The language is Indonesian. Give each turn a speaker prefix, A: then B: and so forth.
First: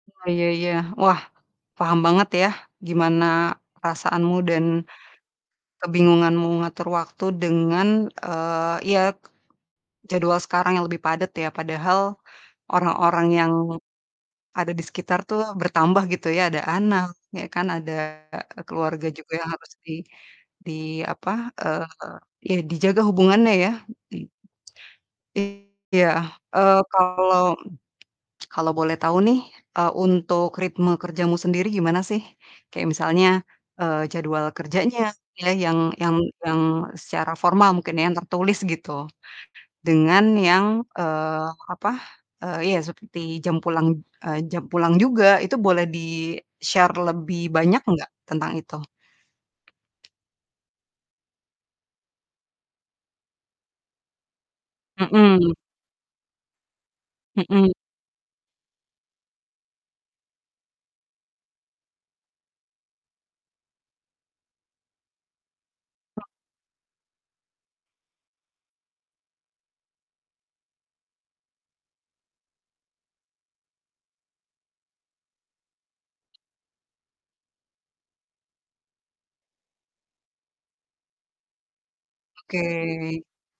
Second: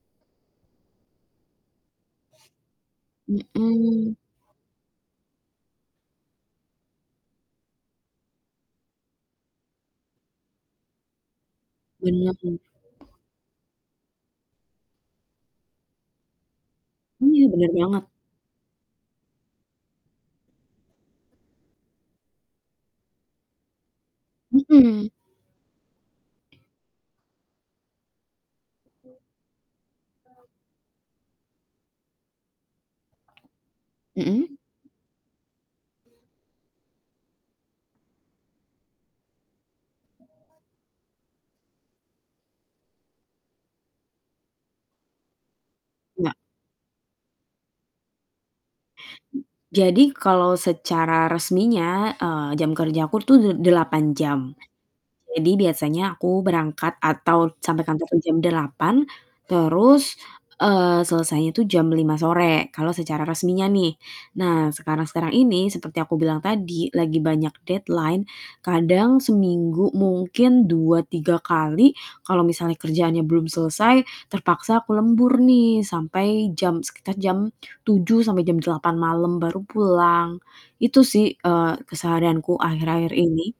A: Oh, iya iya. Wah, paham banget ya gimana
B: Mhm.
A: perasaanmu dan kebingunganmu ngatur waktu dengan, eee, ya k jadwal sekarang yang lebih padat ya. Padahal
B: Bener.
A: orang-orang yang ada di sekitar tuh bertambah gitu ya, ada anak,
B: Iya,
A: ya kan,
B: bener
A: ada
B: banget.
A: keluarga juga yang harus di di, apa, eee, ya dijaga hubungannya ya, begitu.
B: Mhm.
A: Iya, eee, kalau kalau boleh
B: Mhm.
A: tahu nih, eee, untuk ritme kerjamu sendiri gimana sih? Kayak misalnya, eee, jadwal
B: Mhm?
A: kerjanya, pilih yang yang yang secara formal mungkin ya, yang tertulis gitu. Dengan yang, eee, apa, eee, iya seperti jam pulang eee, jam pulang juga, itu boleh
B: Enggak.
A: di-share lebih banyak nggak tentang itu?
B: Jadi, kalau secara resminya, eee, jam kerjaku tuh de delapan jam, jadi
A: Mhm.
B: biasanya aku berangkat atau
A: Mhm.
B: sampai kantor tuh jam 8 terus, eee, selesainya tuh jam 05:00 sore, kalau secara resminya nih. Nah, sekarang-sekarang ini seperti yang aku
A: [unintelligible]
B: bilang tadi lagi banyak deadline, kadang seminggu mungkin 2, 3 kali kalau misalnya kerjaannya belum selesai terpaksa aku lembur nih sampai jam sekitar jam 07:00 sampai jam 08:00 malam baru pulang. Itu sih, eee, keseharianku
A: Oke.
B: akhir-akhir ini